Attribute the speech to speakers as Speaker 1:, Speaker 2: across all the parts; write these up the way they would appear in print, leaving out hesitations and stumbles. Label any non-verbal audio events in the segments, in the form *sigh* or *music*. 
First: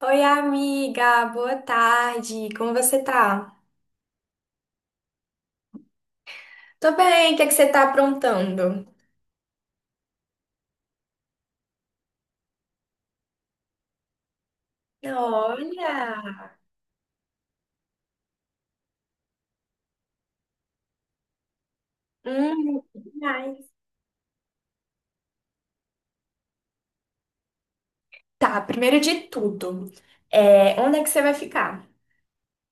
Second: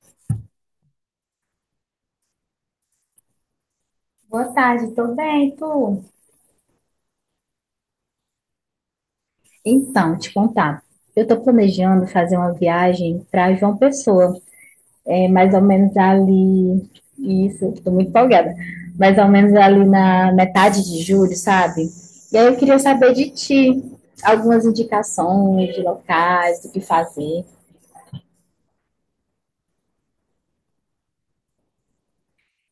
Speaker 1: Oi, amiga, boa tarde. Como você tá?
Speaker 2: Boa tarde, tô bem, e tu?
Speaker 1: Tô bem, o que é que você tá aprontando?
Speaker 2: Então, te contar. Eu estou planejando fazer uma viagem para João Pessoa, é mais ou menos
Speaker 1: Olha,
Speaker 2: ali. Isso, estou muito empolgada. Mais ou menos ali na metade de julho, sabe? E aí eu queria
Speaker 1: que
Speaker 2: saber de
Speaker 1: demais.
Speaker 2: ti algumas indicações de locais, do que fazer.
Speaker 1: Tá, primeiro de tudo, onde é que você vai ficar?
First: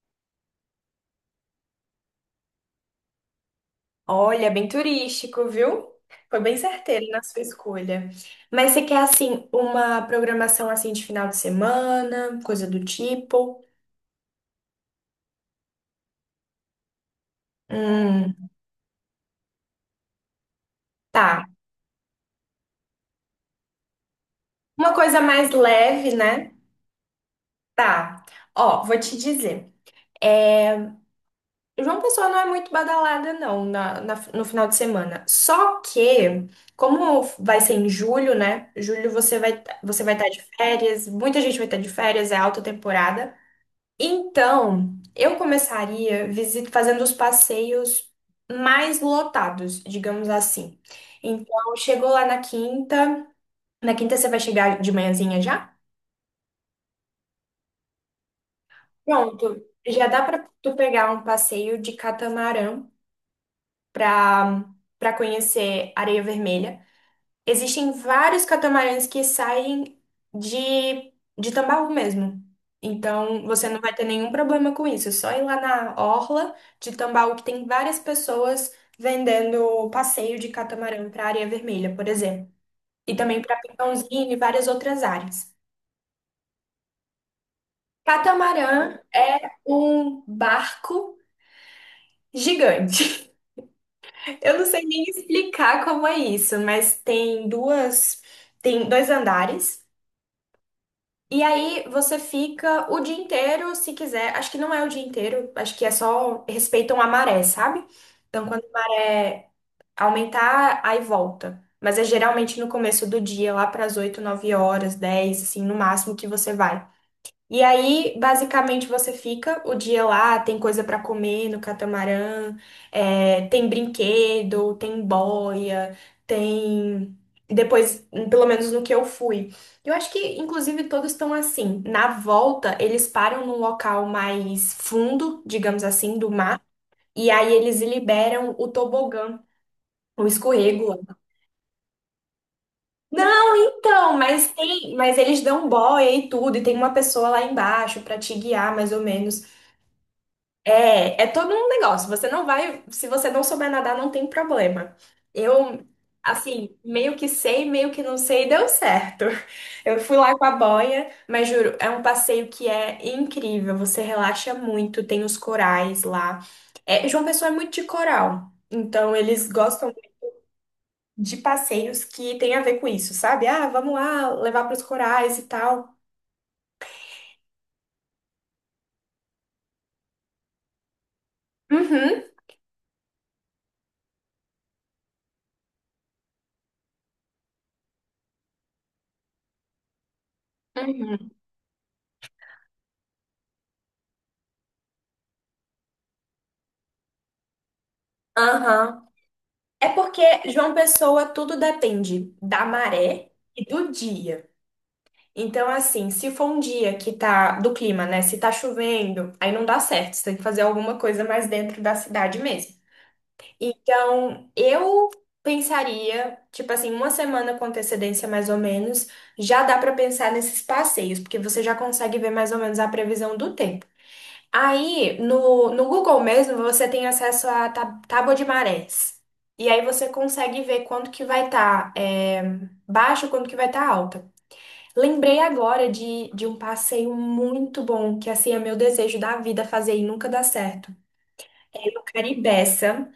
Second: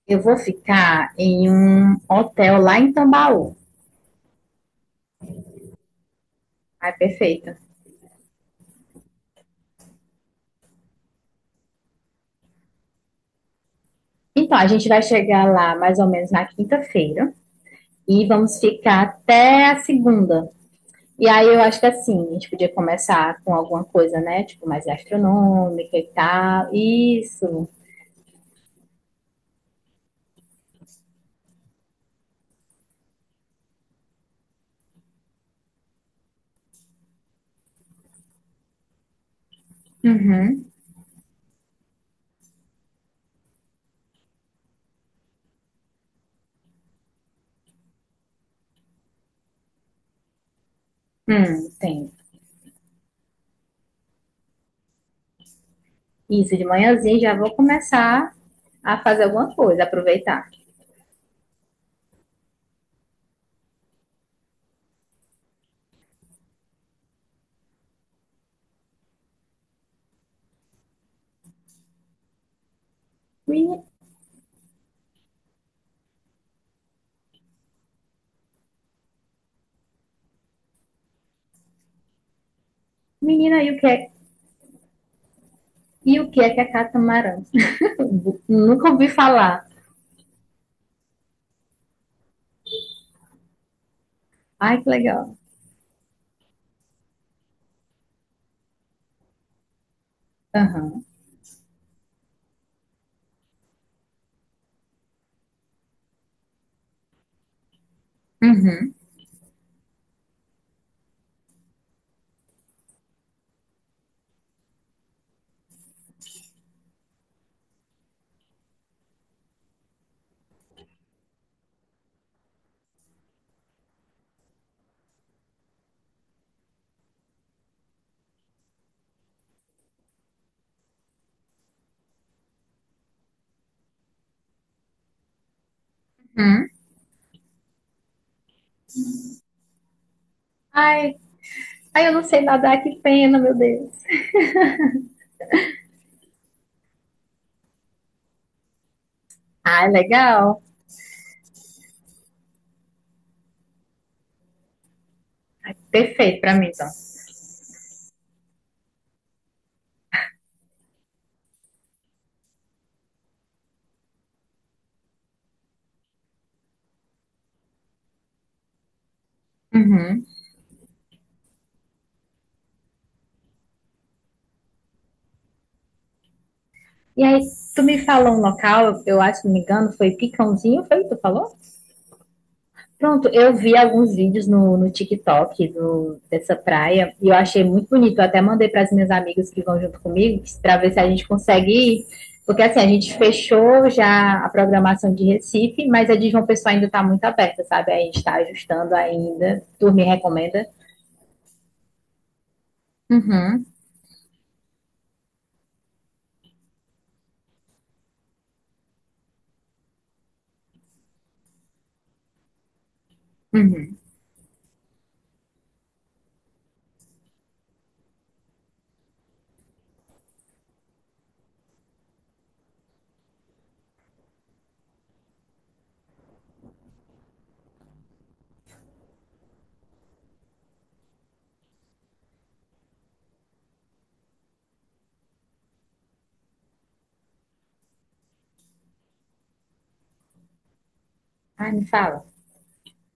Speaker 2: Eu vou ficar em um hotel lá em Tambaú.
Speaker 1: Olha, bem turístico, viu? Foi bem
Speaker 2: Ah,
Speaker 1: certeiro na sua
Speaker 2: perfeita.
Speaker 1: escolha. Mas você quer, assim, uma programação, assim, de final de semana, coisa do tipo?
Speaker 2: Então, a gente vai chegar lá mais ou menos na quinta-feira e
Speaker 1: Hum,
Speaker 2: vamos ficar até a segunda. E
Speaker 1: tá.
Speaker 2: aí eu acho que assim, a gente podia começar com alguma coisa, né? Tipo, mais
Speaker 1: Uma coisa mais
Speaker 2: gastronômica e
Speaker 1: leve, né?
Speaker 2: tal. Isso.
Speaker 1: Tá. Ó, vou te dizer. é, João Pessoa não é muito badalada, não, no final de semana. Só que, como vai ser em julho, né? Julho você vai estar de
Speaker 2: Uhum.
Speaker 1: férias, muita gente vai estar de férias, é alta temporada. Então, eu começaria fazendo os passeios mais lotados, digamos assim. Então, chegou
Speaker 2: Tem.
Speaker 1: lá na quinta. Na quinta você vai chegar de manhãzinha já?
Speaker 2: Isso, de manhãzinha já vou começar a fazer alguma
Speaker 1: Pronto.
Speaker 2: coisa,
Speaker 1: Já dá
Speaker 2: aproveitar.
Speaker 1: para tu pegar um passeio de catamarã para para conhecer Areia Vermelha. Existem vários catamarãs que saem de, de Tambaú mesmo. Então, você não
Speaker 2: Meni-
Speaker 1: vai ter nenhum problema com isso. É só ir lá na orla de Tambaú, que tem várias pessoas vendendo passeio de catamarã para Areia Vermelha, por exemplo. E também para
Speaker 2: Menina,
Speaker 1: Pintãozinho e várias outras áreas.
Speaker 2: e o que é catamarã? *laughs* Nunca
Speaker 1: Catamarã
Speaker 2: ouvi
Speaker 1: é
Speaker 2: falar.
Speaker 1: um barco gigante. Eu não
Speaker 2: Ai,
Speaker 1: sei
Speaker 2: que
Speaker 1: nem
Speaker 2: legal.
Speaker 1: explicar como é isso, mas tem dois andares.
Speaker 2: Aham.
Speaker 1: E aí você fica o dia inteiro, se quiser. Acho que não é o dia inteiro, acho que é só respeitam a maré, sabe? Então quando a
Speaker 2: Uhum.
Speaker 1: maré aumentar, aí volta. Mas é geralmente no começo do dia, lá para as 8, 9 horas, 10, assim, no máximo que você vai. E aí, basicamente, você fica o dia lá, tem coisa pra comer no catamarã, tem brinquedo, tem boia, tem. Depois, pelo menos no que eu fui. Eu acho que, inclusive, todos estão assim. Na volta, eles param num local mais fundo, digamos assim, do mar,
Speaker 2: Hum.
Speaker 1: e aí eles liberam o tobogã, o escorrego
Speaker 2: Ai,
Speaker 1: lá.
Speaker 2: ai, eu não sei nadar, que pena,
Speaker 1: Não,
Speaker 2: meu Deus.
Speaker 1: então, mas tem, mas eles dão boia e tudo, e tem uma pessoa lá embaixo pra te guiar, mais ou menos.
Speaker 2: Ai, legal.
Speaker 1: É, é todo um negócio. Você não vai, se você não souber nadar, não tem problema. Eu,
Speaker 2: Perfeito pra mim,
Speaker 1: assim,
Speaker 2: então.
Speaker 1: meio que sei, meio que não sei, deu certo. *laughs* Eu fui lá com a boia, mas juro, é um passeio que é incrível. Você relaxa muito, tem os corais lá. É, João Pessoa é muito de coral, então eles gostam
Speaker 2: Uhum.
Speaker 1: de passeios que tem a ver com isso, sabe? Ah, vamos lá levar para os corais e tal.
Speaker 2: E aí, tu me falou um local, eu acho, se não me engano, foi Picãozinho, foi? O que tu falou?
Speaker 1: Uhum.
Speaker 2: Pronto, eu vi alguns vídeos no TikTok dessa praia e eu achei muito bonito. Eu até mandei para as minhas amigas que vão junto comigo para ver se a gente
Speaker 1: Uhum.
Speaker 2: consegue ir. Porque assim, a gente fechou já a programação de Recife, mas a de João Pessoa ainda está muito aberta, sabe? A gente está ajustando
Speaker 1: Aham.
Speaker 2: ainda.
Speaker 1: É
Speaker 2: Tu me
Speaker 1: porque
Speaker 2: recomenda?
Speaker 1: João Pessoa tudo depende da maré
Speaker 2: Uhum.
Speaker 1: e do dia. Então, assim, se for um dia que tá do clima, né? Se tá chovendo, aí não dá certo. Você tem que fazer alguma coisa mais dentro da cidade mesmo. Então, eu pensaria, tipo assim, uma semana com antecedência mais ou menos, já dá pra pensar nesses passeios, porque você já consegue ver mais ou menos a previsão do tempo. Aí, no Google mesmo, você tem acesso à tábua de marés. E aí você consegue ver quanto que vai estar baixo, quanto que vai estar alta. Lembrei agora de um passeio muito bom, que assim é meu desejo da vida fazer e nunca dá certo.
Speaker 2: Ai, me
Speaker 1: É no
Speaker 2: fala.
Speaker 1: Caribeça.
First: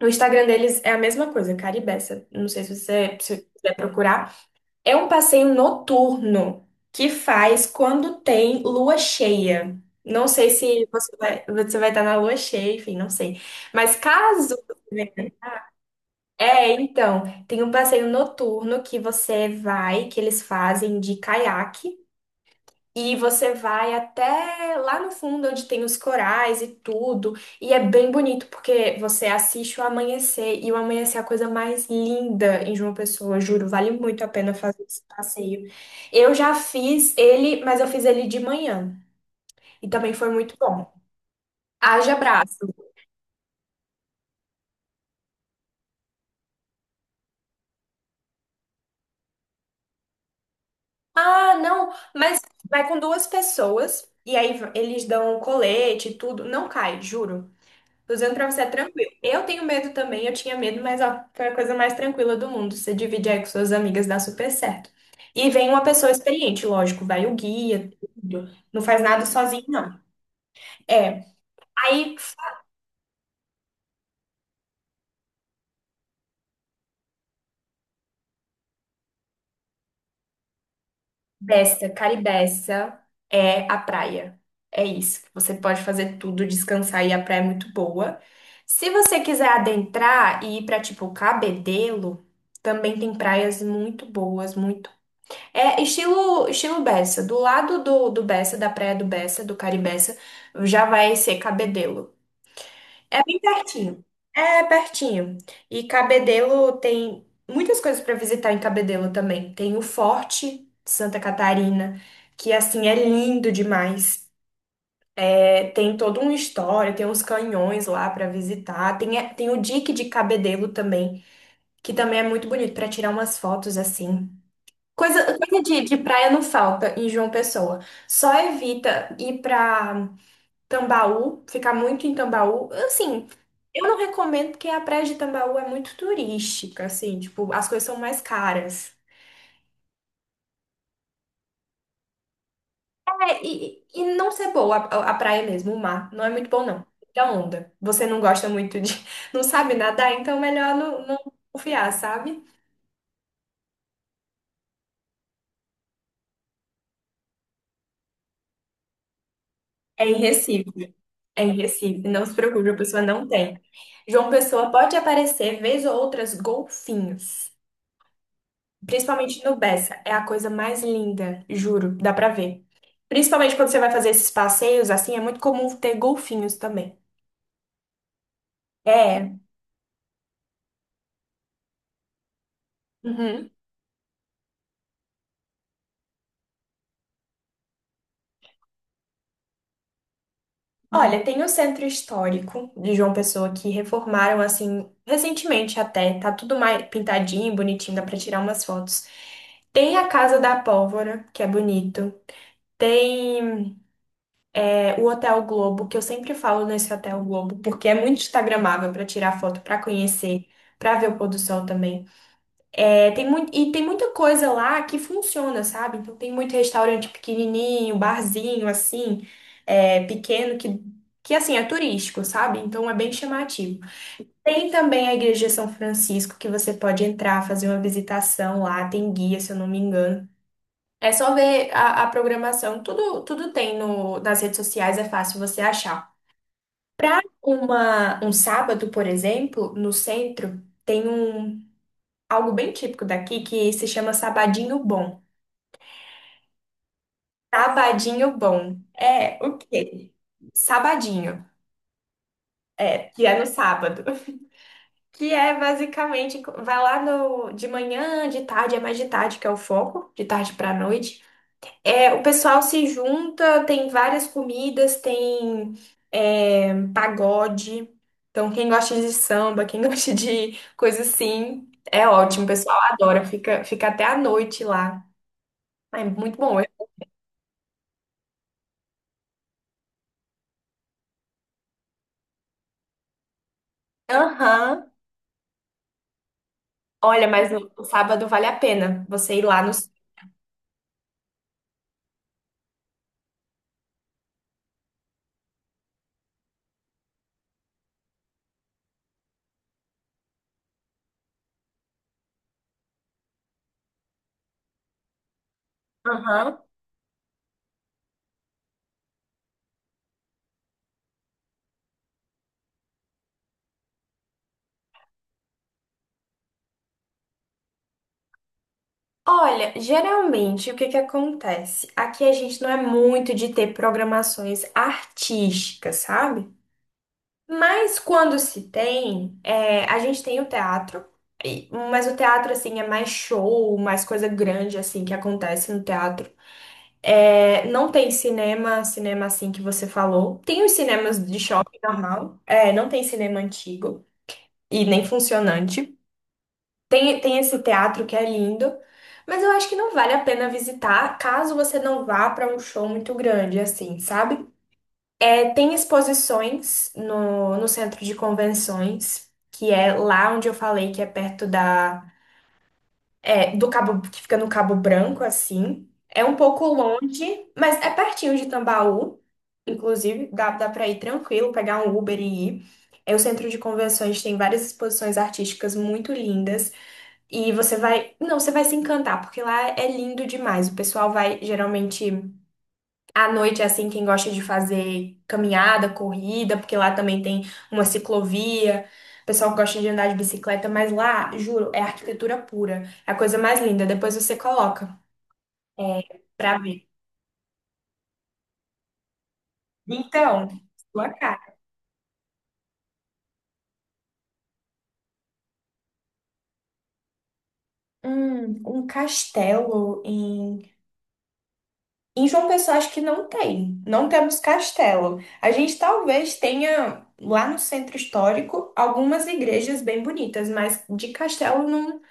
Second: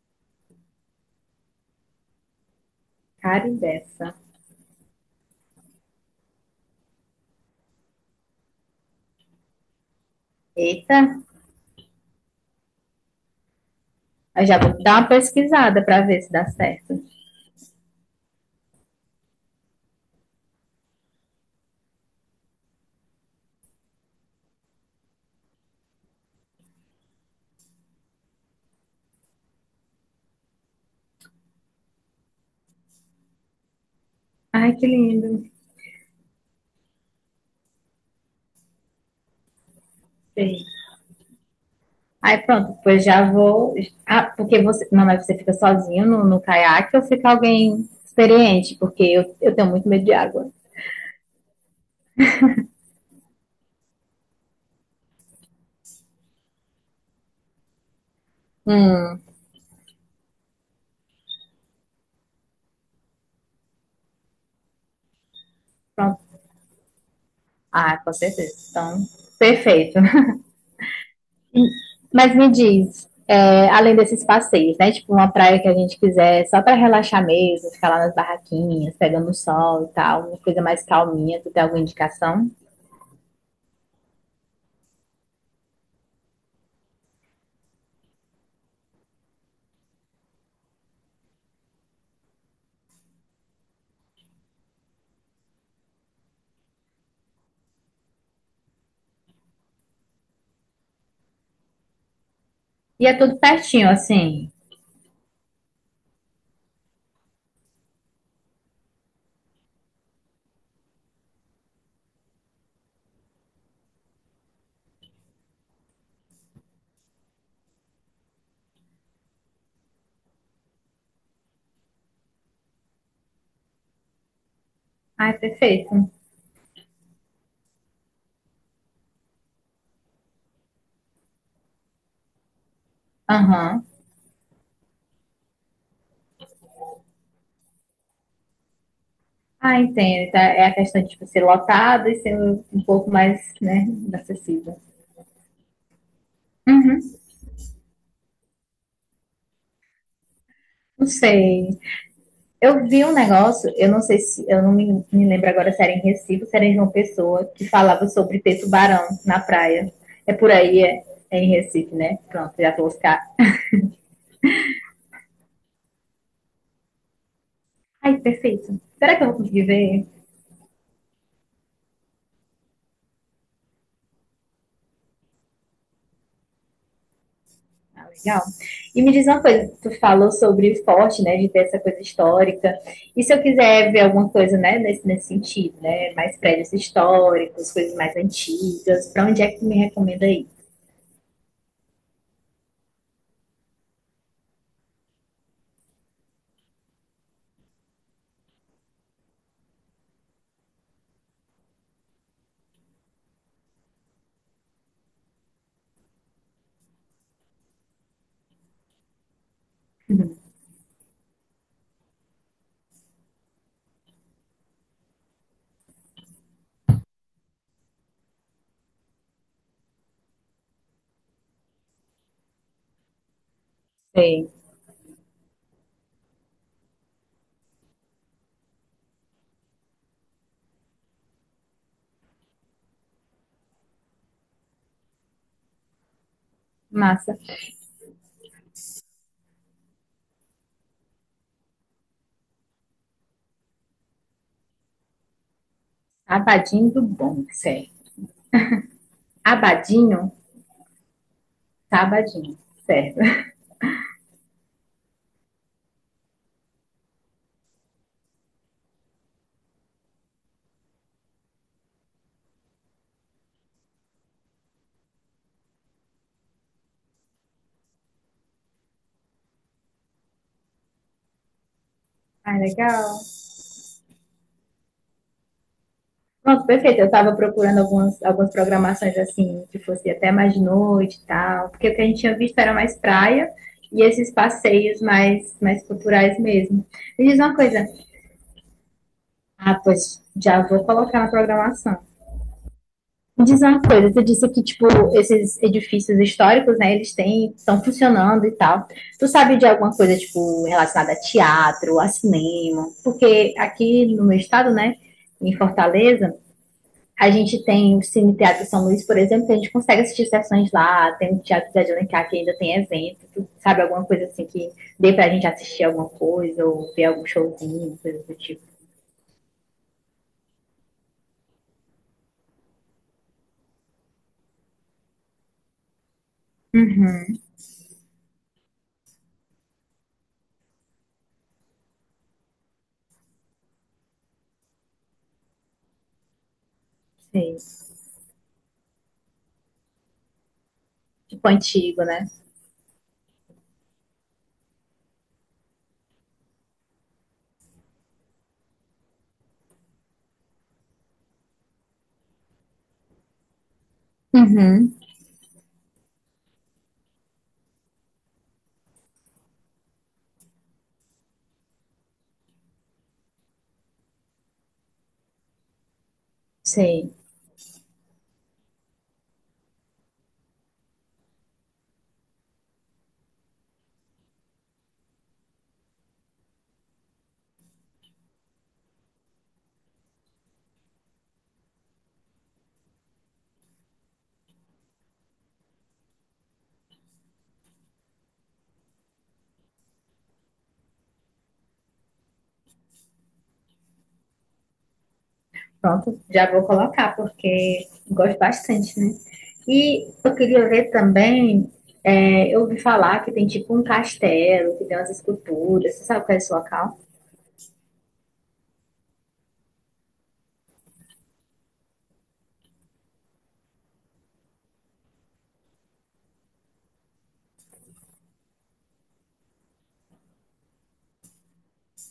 Speaker 1: No Instagram deles é a mesma coisa, Caribeça. Não sei se você se você
Speaker 2: Cara
Speaker 1: quiser
Speaker 2: dessa.
Speaker 1: procurar. É um passeio noturno que faz quando tem lua cheia. Não sei se
Speaker 2: Eita,
Speaker 1: você vai, você vai estar na lua cheia, enfim, não sei. Mas
Speaker 2: eu
Speaker 1: caso.
Speaker 2: já vou dar uma pesquisada para ver se dá
Speaker 1: É,
Speaker 2: certo.
Speaker 1: então, tem um passeio noturno que você vai, que eles fazem de caiaque. E você vai até lá no fundo, onde tem os corais e tudo. E é bem bonito, porque você assiste o amanhecer. E o amanhecer é a coisa mais linda em João Pessoa, juro. Vale muito a pena
Speaker 2: Ai,
Speaker 1: fazer
Speaker 2: que
Speaker 1: esse
Speaker 2: lindo.
Speaker 1: passeio. Eu já fiz ele, mas eu fiz ele de manhã. E também foi muito
Speaker 2: Sim.
Speaker 1: bom. Haja
Speaker 2: Aí
Speaker 1: braço.
Speaker 2: pronto, depois já vou. Ah, porque você. Não, mas você fica sozinho no caiaque ou fica alguém experiente? Porque eu tenho muito medo de água.
Speaker 1: Ah, não, mas vai com duas pessoas. E aí eles dão colete e tudo. Não cai, juro. Tô usando pra você é tranquilo. Eu tenho medo também, eu tinha medo, mas ó, foi a coisa mais tranquila do mundo. Você divide aí com suas amigas, dá super certo. E vem uma pessoa
Speaker 2: Pronto.
Speaker 1: experiente, lógico, vai o guia,
Speaker 2: Ah, com
Speaker 1: tudo.
Speaker 2: certeza.
Speaker 1: Não faz
Speaker 2: Então,
Speaker 1: nada sozinho, não.
Speaker 2: perfeito. *laughs*
Speaker 1: É, aí
Speaker 2: Mas me diz, é, além desses passeios, né? Tipo, uma praia que a gente quiser só pra relaxar mesmo, ficar lá nas barraquinhas, pegando sol e tal, uma coisa mais calminha, tu tem alguma
Speaker 1: Bessa,
Speaker 2: indicação?
Speaker 1: Caribeça é a praia. É isso. Você pode fazer tudo, descansar e a praia é muito boa. Se você quiser adentrar e ir pra tipo Cabedelo, também tem praias muito boas, muito. Estilo Bessa. Do lado do Bessa, da praia do Bessa, do Caribeça, já vai ser Cabedelo.
Speaker 2: E é
Speaker 1: É bem
Speaker 2: tudo pertinho,
Speaker 1: pertinho.
Speaker 2: assim.
Speaker 1: É pertinho. E Cabedelo tem muitas coisas para visitar em Cabedelo também. Tem o Forte de Santa Catarina, que assim é lindo demais. É, tem toda uma história, tem uns canhões lá para visitar. Tem o dique de Cabedelo também, que também é muito bonito para tirar umas fotos assim.
Speaker 2: Ai,
Speaker 1: Coisa de
Speaker 2: perfeito.
Speaker 1: praia não falta em João Pessoa. Só evita ir pra Tambaú, ficar muito em Tambaú. Assim, eu
Speaker 2: Aham.
Speaker 1: não recomendo porque a praia de Tambaú é muito turística, assim, tipo, as coisas são mais caras.
Speaker 2: Ah, entendo. Então, é a questão de tipo, ser lotado e ser um pouco mais, né,
Speaker 1: E não ser boa
Speaker 2: acessível.
Speaker 1: a praia mesmo, o mar, não é muito bom, não.
Speaker 2: Hum,
Speaker 1: Da onda. Você não gosta muito de. *laughs* Não sabe nadar, então é melhor
Speaker 2: não
Speaker 1: não
Speaker 2: sei.
Speaker 1: confiar, sabe?
Speaker 2: Eu vi um negócio, eu não sei se, eu não me lembro agora se era em Recife ou se era em João Pessoa, que falava sobre ter tubarão na praia.
Speaker 1: É em
Speaker 2: É por
Speaker 1: Recife.
Speaker 2: aí, é, é
Speaker 1: É
Speaker 2: em
Speaker 1: em
Speaker 2: Recife,
Speaker 1: Recife,
Speaker 2: né?
Speaker 1: não se
Speaker 2: Pronto,
Speaker 1: preocupe,
Speaker 2: já
Speaker 1: a
Speaker 2: vou
Speaker 1: pessoa
Speaker 2: buscar.
Speaker 1: não tem. João Pessoa pode aparecer, vez ou outras, golfinhos.
Speaker 2: Ai, perfeito. Será que eu vou
Speaker 1: Principalmente no
Speaker 2: conseguir
Speaker 1: Bessa.
Speaker 2: ver?
Speaker 1: É a coisa mais linda, juro, dá pra ver. Principalmente quando você vai fazer esses passeios, assim, é muito comum ter golfinhos também.
Speaker 2: Ah, legal. E me diz
Speaker 1: É.
Speaker 2: uma coisa, tu falou sobre o forte, né, de ter essa coisa histórica. E se eu
Speaker 1: Uhum.
Speaker 2: quiser ver alguma coisa, né, nesse, nesse sentido, né, mais prédios históricos, coisas mais antigas, para onde é que tu me recomenda aí?
Speaker 1: Olha, tem o centro histórico de João Pessoa que reformaram, assim, recentemente até. Tá tudo mais pintadinho, bonitinho, dá pra tirar umas fotos. Tem a Casa da Pólvora, que é bonito. Tem o Hotel Globo, que eu sempre falo nesse Hotel Globo, porque é muito instagramável para tirar foto, para conhecer, para ver o pôr do sol também. É, tem muito, e tem muita coisa lá que funciona, sabe? Então tem muito restaurante pequenininho, barzinho assim, pequeno que assim é turístico, sabe? Então é bem chamativo.
Speaker 2: Sei.
Speaker 1: Tem também a Igreja de São Francisco que você pode entrar, fazer uma visitação lá, tem guia, se eu não me engano. É só ver a programação, tudo tem no, nas redes sociais, é fácil você achar. Para
Speaker 2: Massa.
Speaker 1: uma um sábado, por exemplo, no centro, tem um algo bem típico daqui que se chama Sabadinho Bom.
Speaker 2: Abadinho do bom, certo.
Speaker 1: Sabadinho Bom é o quê?
Speaker 2: Abadinho,
Speaker 1: Sabadinho,
Speaker 2: tá abadinho, certo.
Speaker 1: que é no
Speaker 2: *laughs*
Speaker 1: sábado. Que é basicamente, vai lá no, de manhã, de tarde, é mais de tarde que é o foco, de tarde para noite. É, o pessoal se junta, tem várias comidas, tem pagode. Então, quem gosta de samba, quem *laughs* gosta de coisa assim, é ótimo. O
Speaker 2: Ah,
Speaker 1: pessoal
Speaker 2: legal.
Speaker 1: adora, fica até a noite lá. É muito bom.
Speaker 2: Pronto, perfeito. Eu estava procurando algumas, algumas programações assim, que fosse até mais de noite e tal, porque o que a gente tinha visto era mais praia e esses
Speaker 1: Aham.
Speaker 2: passeios mais, mais culturais mesmo. Me
Speaker 1: Olha,
Speaker 2: diz
Speaker 1: mas
Speaker 2: uma
Speaker 1: no
Speaker 2: coisa.
Speaker 1: sábado vale a pena você ir lá no.
Speaker 2: Ah, pois já vou colocar na programação. Me diz uma coisa, tu disse que, tipo, esses edifícios históricos, né, eles têm, estão funcionando e tal. Tu sabe de alguma coisa, tipo, relacionada a teatro, a cinema? Porque aqui no meu estado, né, em Fortaleza,
Speaker 1: Aham.
Speaker 2: a gente tem o Cine Teatro São Luís, por exemplo, que a gente consegue assistir sessões lá, tem o Teatro Zé de Alencar que ainda tem evento, tu sabe, alguma coisa assim que dê pra gente assistir alguma coisa, ou ver algum showzinho, coisa do tipo.
Speaker 1: Olha, geralmente o que que acontece? Aqui a gente não é muito de ter programações artísticas, sabe? Mas quando se tem, é, a gente tem o teatro, mas o teatro, assim, é mais show, mais coisa grande, assim, que acontece no teatro.
Speaker 2: Sei.
Speaker 1: É, não tem cinema assim que você falou. Tem os cinemas de
Speaker 2: Tipo
Speaker 1: shopping
Speaker 2: antigo, né?
Speaker 1: normal, é, não tem cinema antigo e nem funcionante. Tem esse teatro que é lindo, mas eu acho que não vale a pena visitar caso você não vá para um show muito grande, assim, sabe?
Speaker 2: Uhum.
Speaker 1: É, tem exposições no centro de convenções, que é lá onde eu falei que é perto do Cabo, que fica no Cabo Branco, assim. É um pouco
Speaker 2: Sei.
Speaker 1: longe, mas é pertinho de Tambaú, inclusive, dá para ir tranquilo, pegar um Uber e ir. É, o centro de convenções tem várias exposições artísticas muito lindas, e você vai se encantar, porque lá é lindo demais. O pessoal vai geralmente. À noite, é assim, quem gosta de fazer caminhada, corrida, porque lá também tem uma ciclovia. O pessoal gosta de andar de bicicleta, mas lá, juro, é arquitetura pura. É a coisa mais linda. Depois você coloca, é,
Speaker 2: Pronto, já
Speaker 1: pra
Speaker 2: vou
Speaker 1: ver.
Speaker 2: colocar, porque gosto bastante, né? E eu
Speaker 1: Então,
Speaker 2: queria ver
Speaker 1: sua cara.
Speaker 2: também, é, eu ouvi falar que tem tipo um castelo, que tem umas esculturas, você sabe qual é esse local?
Speaker 1: Um castelo em... Em João Pessoa, acho que não tem. Não temos castelo. A gente talvez tenha, lá no centro histórico, algumas igrejas bem bonitas, mas de castelo não,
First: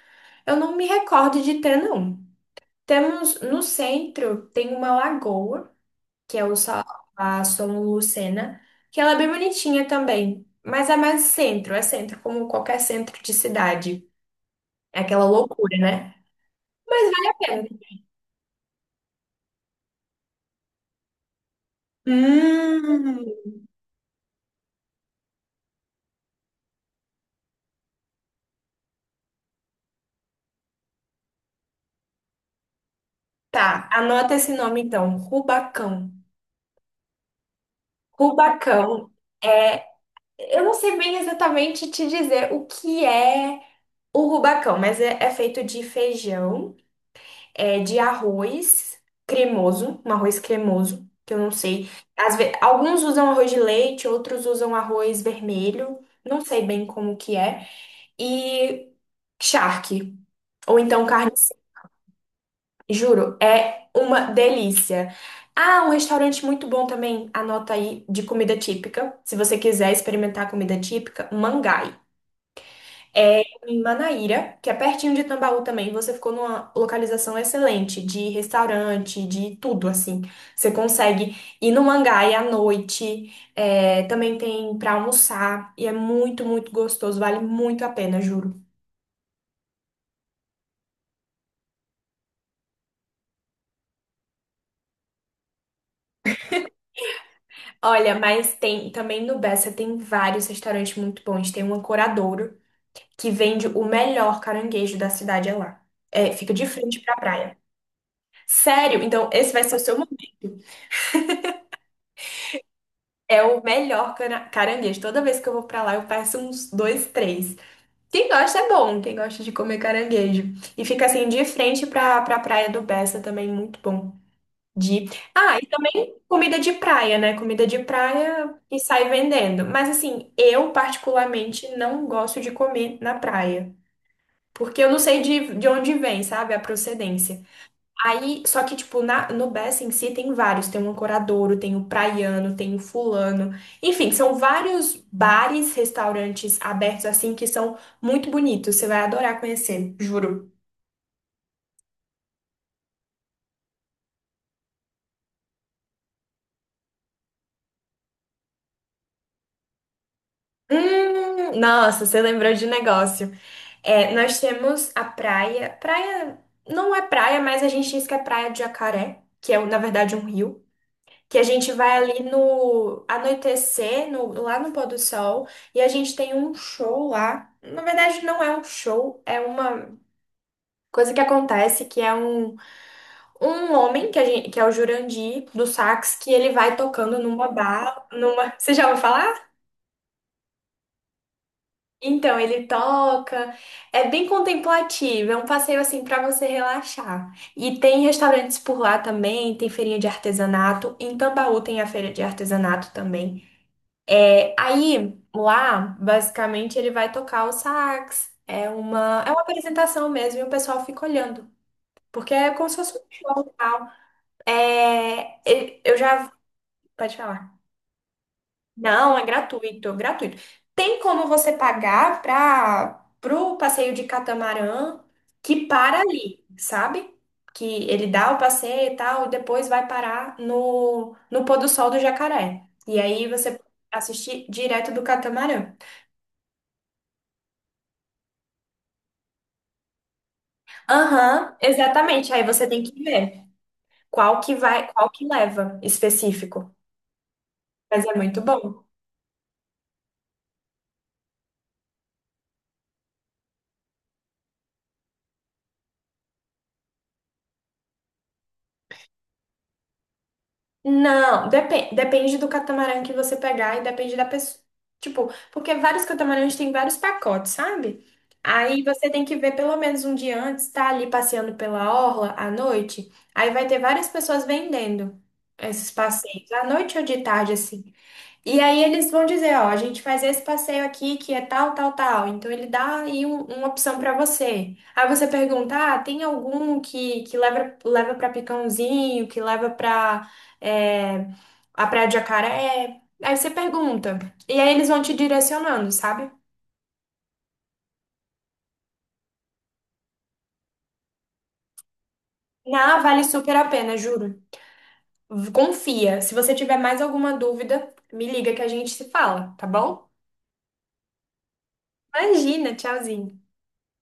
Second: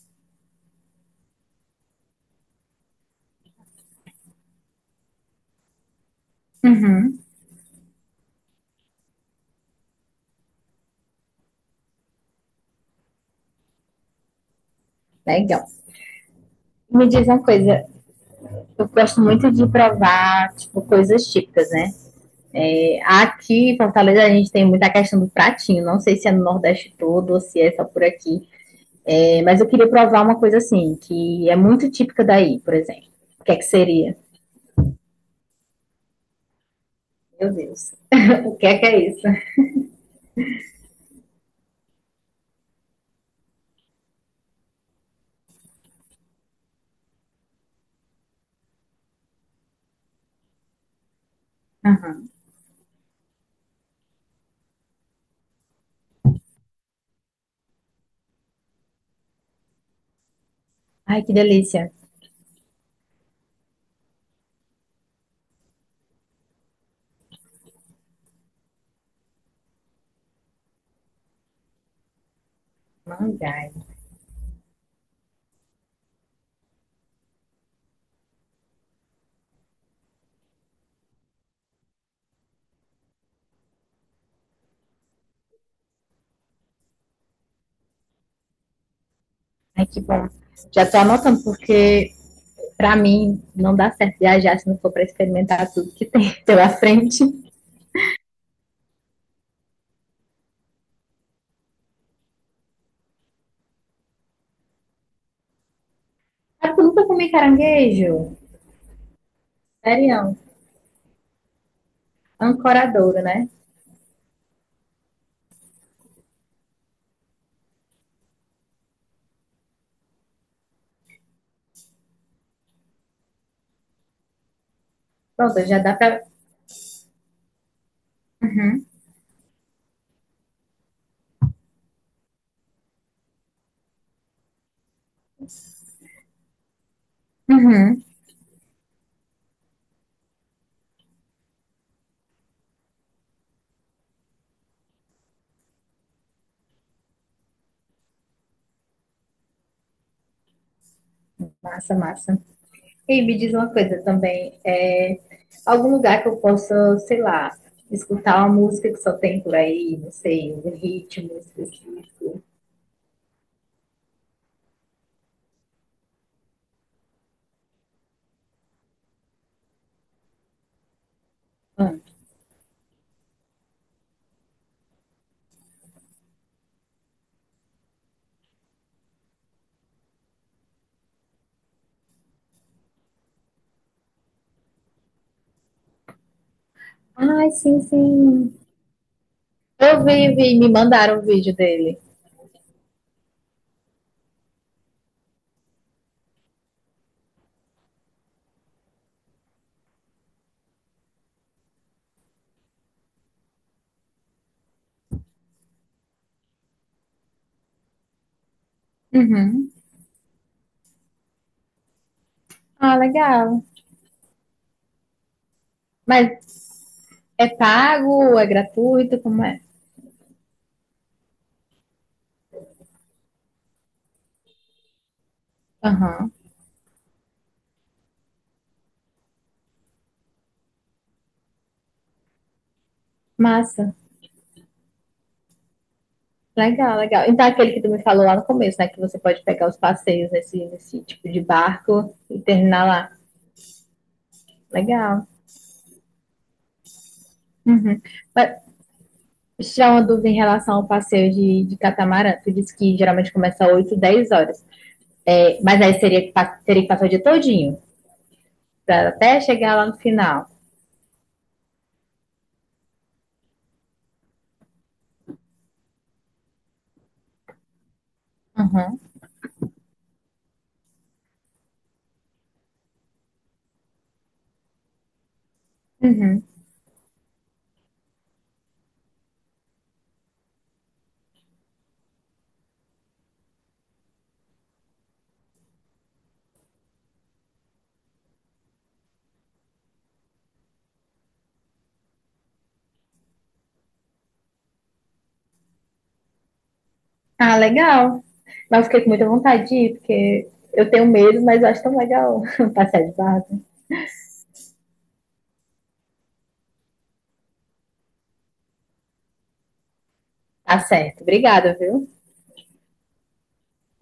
Speaker 1: eu não me recordo de ter, não. Temos no centro tem uma lagoa, que é o
Speaker 2: Uhum.
Speaker 1: a São Lucena, que ela é bem bonitinha também, mas é mais centro, é centro como qualquer centro de cidade. É aquela
Speaker 2: Legal.
Speaker 1: loucura, né?
Speaker 2: Me
Speaker 1: Mas vale
Speaker 2: diz
Speaker 1: a
Speaker 2: uma
Speaker 1: pena.
Speaker 2: coisa, eu gosto muito de provar, tipo, coisas típicas, né?
Speaker 1: Hum,
Speaker 2: Aqui em Fortaleza a gente tem muita questão do pratinho. Não sei se é no Nordeste todo ou se é só por aqui. É, mas eu queria provar uma coisa assim, que é muito típica daí, por exemplo. O que é que
Speaker 1: tá,
Speaker 2: seria?
Speaker 1: anota esse nome então, Rubacão.
Speaker 2: Meu Deus. *laughs* O que é
Speaker 1: Rubacão.
Speaker 2: isso?
Speaker 1: é, Eu não sei bem exatamente te dizer o que é o rubacão, mas é feito de feijão. É de arroz cremoso, um arroz cremoso, que eu não sei. Alguns usam arroz de leite, outros usam arroz vermelho, não sei bem como que é. E charque, ou então
Speaker 2: Ai, que
Speaker 1: carne seca.
Speaker 2: delícia.
Speaker 1: Juro, é uma delícia. Ah, um restaurante muito bom também, anota aí, de comida típica. Se você quiser experimentar comida típica, Mangai. É
Speaker 2: Mangás.
Speaker 1: em Manaíra, que é pertinho de Tambaú também. Você ficou numa localização excelente de restaurante, de tudo assim. Você consegue ir no Mangai à noite, é, também tem pra almoçar e é muito, muito gostoso. Vale muito a pena, juro.
Speaker 2: Ai, que bom. Já tô anotando, porque pra mim não dá certo viajar se não for pra experimentar tudo que tem *laughs* pela frente.
Speaker 1: Olha, mas tem também no Bessa, tem vários restaurantes muito bons. Tem um Ancoradouro que vende o melhor caranguejo da cidade, é lá. É, fica de
Speaker 2: Sabe eu
Speaker 1: frente
Speaker 2: nunca
Speaker 1: pra
Speaker 2: comi
Speaker 1: praia.
Speaker 2: caranguejo?
Speaker 1: Sério? Então esse vai ser o seu
Speaker 2: Sério.
Speaker 1: momento.
Speaker 2: Ancoradouro,
Speaker 1: É
Speaker 2: né?
Speaker 1: o melhor caranguejo. Toda vez que eu vou pra lá, eu peço uns dois, três. Quem gosta é bom, quem gosta de comer caranguejo. E fica assim de frente pra, pra Praia do Bessa também, muito bom. De... Ah,
Speaker 2: Pronto,
Speaker 1: e
Speaker 2: já dá
Speaker 1: também
Speaker 2: pra.
Speaker 1: comida de praia, né? Comida de praia e sai vendendo. Mas assim, eu particularmente não gosto de comer na praia. Porque eu não sei de onde vem, sabe? A procedência.
Speaker 2: Uhum.
Speaker 1: Aí, só que, tipo, no Bessa em si tem vários. Tem o Ancoradouro, tem o Praiano, tem o Fulano. Enfim, são vários bares, restaurantes abertos assim, que são muito bonitos. Você vai adorar conhecer, juro.
Speaker 2: Massa, massa. E me diz uma coisa também, é, algum lugar que eu possa, sei lá, escutar uma música que só tem por aí, não sei, um ritmo
Speaker 1: Nossa, você
Speaker 2: específico.
Speaker 1: lembrou de negócio. É, nós temos a praia. Praia não é praia, mas a gente diz que é praia de Jacaré, que é, na verdade, um rio, que a gente vai
Speaker 2: Hum.
Speaker 1: ali no anoitecer, lá no pôr do sol, e a gente tem um show lá. Na verdade, não é um show, é uma coisa que acontece, que é um, um homem, que, a gente, que é o Jurandir, do sax, que ele vai tocando numa
Speaker 2: Ai, sim,
Speaker 1: barra, numa...
Speaker 2: sim.
Speaker 1: *laughs* Você já ouviu falar?
Speaker 2: Eu vi, me mandaram o vídeo dele.
Speaker 1: Então, ele toca, é bem contemplativo, é um passeio assim para você relaxar. E tem restaurantes por lá também, tem feirinha de artesanato, em Tambaú tem a feira de artesanato também. É, aí, lá, basicamente, ele vai tocar o sax. É uma
Speaker 2: Uhum.
Speaker 1: apresentação mesmo, e o pessoal fica olhando. Porque é como se fosse
Speaker 2: Ah,
Speaker 1: um show e
Speaker 2: legal.
Speaker 1: tal. É, eu já.
Speaker 2: Mas
Speaker 1: Pode
Speaker 2: é
Speaker 1: falar.
Speaker 2: pago, é
Speaker 1: Não,
Speaker 2: gratuito,
Speaker 1: é
Speaker 2: como é?
Speaker 1: gratuito, gratuito. Tem como você pagar para pro passeio de catamarã, que para
Speaker 2: Aham.
Speaker 1: ali, sabe? Que ele dá o passeio e tal, e depois vai parar no pôr do sol do Jacaré. E aí você
Speaker 2: Massa.
Speaker 1: assistir direto do catamarã.
Speaker 2: Legal, legal. Então, aquele que tu me falou lá no começo, né? Que você pode pegar os passeios nesse, nesse tipo de
Speaker 1: Aham,
Speaker 2: barco
Speaker 1: exatamente.
Speaker 2: e
Speaker 1: Aí você tem
Speaker 2: terminar
Speaker 1: que
Speaker 2: lá.
Speaker 1: ver qual que vai, qual que
Speaker 2: Legal.
Speaker 1: leva específico.
Speaker 2: Uhum.
Speaker 1: Mas é muito
Speaker 2: Mas
Speaker 1: bom.
Speaker 2: tirar uma dúvida em relação ao passeio de catamarã. Tu disse que geralmente começa 8, 10 horas. É, mas aí seria que teria que passar o dia todinho, pra até chegar lá no final.
Speaker 1: Não, depende do catamarã que você pegar e depende da pessoa. Tipo, porque vários catamarãs têm vários pacotes, sabe? Aí
Speaker 2: Uhum.
Speaker 1: você tem que ver pelo menos um dia antes, tá ali passeando pela orla à noite. Aí vai ter várias pessoas vendendo esses
Speaker 2: Uhum.
Speaker 1: passeios, à noite ou de tarde, assim. E aí eles vão dizer, ó, a gente faz esse passeio aqui que é tal, tal, tal. Então ele dá aí uma opção pra você. Aí você pergunta, ah, tem algum que leva para Picãozinho, que leva pra, é, a Praia de Jacaré? Aí você pergunta. E aí eles vão te direcionando, sabe?
Speaker 2: Ah, legal. Mas eu fiquei com muita vontade de ir, porque eu tenho medo, mas eu acho tão legal *laughs*
Speaker 1: Na,
Speaker 2: passear de
Speaker 1: vale super
Speaker 2: barco.
Speaker 1: a pena, juro. Confia. Se você tiver mais alguma dúvida, me liga que a gente se fala, tá bom?
Speaker 2: Tá certo. Obrigada, viu?
Speaker 1: Imagina, tchauzinho.